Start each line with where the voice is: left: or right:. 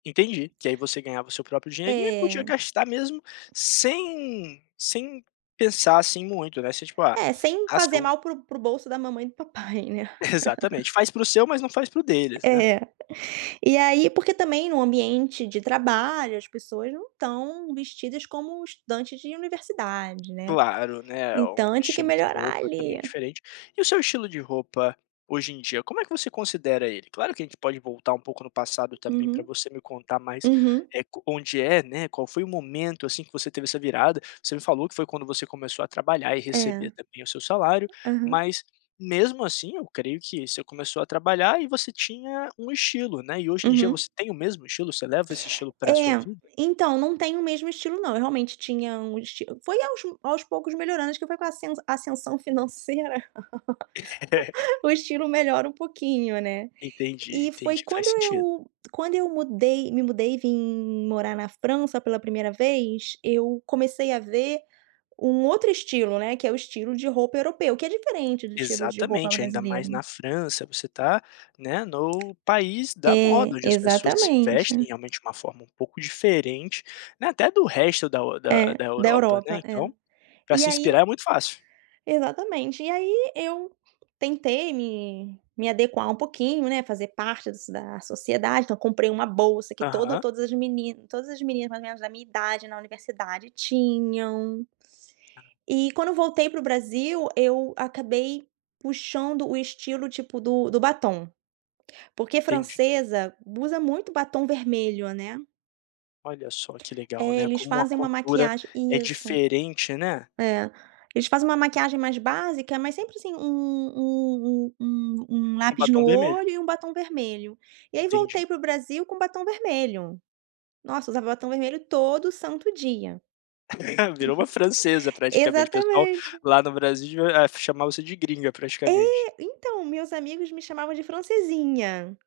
left: Entendi, que aí você ganhava o seu próprio dinheirinho e podia
right: É.
left: gastar mesmo sem sem pensar assim muito, né, você, tipo: "Ah,
right: É, sem
left: se
right: fazer
left: eu"
right: mal para o para o bolso da mamãe e do papai né?
left: Exatamente, faz para o seu, mas não faz para o deles né.
right: É. E aí, porque também no ambiente de trabalho as pessoas não estão vestidas como estudantes de universidade, né?
left: Claro, né, um
right: Então a gente quer
left: estilo de
right: melhorar
left: roupa
right: ali.
left: também diferente. E o seu estilo de roupa hoje em dia, como é que você considera ele? Claro que a gente pode voltar um pouco no passado também, para
right: Uhum,
left: você me contar mais
right: uhum.
left: co onde é, né. Qual foi o momento assim que você teve essa virada, você me falou que foi quando você começou a trabalhar e
right: É,
left: receber também o seu salário,
right: aham.
left: mas mesmo assim eu creio que você começou a trabalhar e você tinha um estilo, né, e hoje em dia
right: Uhum.
left: você tem o mesmo estilo? Você leva esse estilo para sua
right: É,
left: vida?
right: então não tenho o mesmo estilo não, eu realmente tinha um es foi aos aos poucos melhorando, acho que foi com a com a ascensão financeira.
left: É.
right: O estilo melhora um pouquinho, né?
left: Entendi,
right: E foi
left: entendi,
right: quando
left: faz sentido.
right: eu quando eu mudei me mudei e vim morar na França pela 1º vez, eu comecei a ver um outro estilo, né, que é o estilo de roupa europeu que é diferente do estilo de roupa
left: Exatamente, ainda mais
right: brasileiro.
left: na França. Você está, né, no país da moda,
right: É,
left: onde as pessoas se
right: exatamente.
left: vestem realmente de um forma um pouco diferente, até do resto da o da
right: É,
left: da
right: da
left: Europa, né.
right: Europa, é.
left: Então, para
right: E
left: se
right: aí
left: inspirar é muito fácil.
right: exatamente. E aí, eu tentei me me adequar um pouquinho, né, fazer parte das da sociedade. Então, comprei uma bolsa que todo
left: Aham.
right: todas as todas as meninas mais ou menos da minha idade na universidade tinham. E quando eu voltei para o Brasil, eu acabei puxando o estilo tipo do do batom. Porque
left: Entendi.
right: francesa usa muito batom vermelho, né?
left: Olha só que legal,
right: É,
left: né,
right: eles
left: como a
right: fazem uma
left: cultura
right: maquiagem
left: é
right: isso.
left: diferente, né?
right: É, eles fazem uma maquiagem mais básica, mas sempre assim um um um um um
left: Com
right: lápis no
left: batom vermelho.
right: olho e um batom vermelho. E aí,
left: Entendi.
right: voltei para o Brasil com batom vermelho. Nossa, usava batom vermelho todo santo dia.
left: Virou uma francesa praticamente, pessoal
right: Exatamente.
left: lá no Brasil devia é chamar você de gringa praticamente.
right: eÉ, então meus amigos me chamavam de francesinha.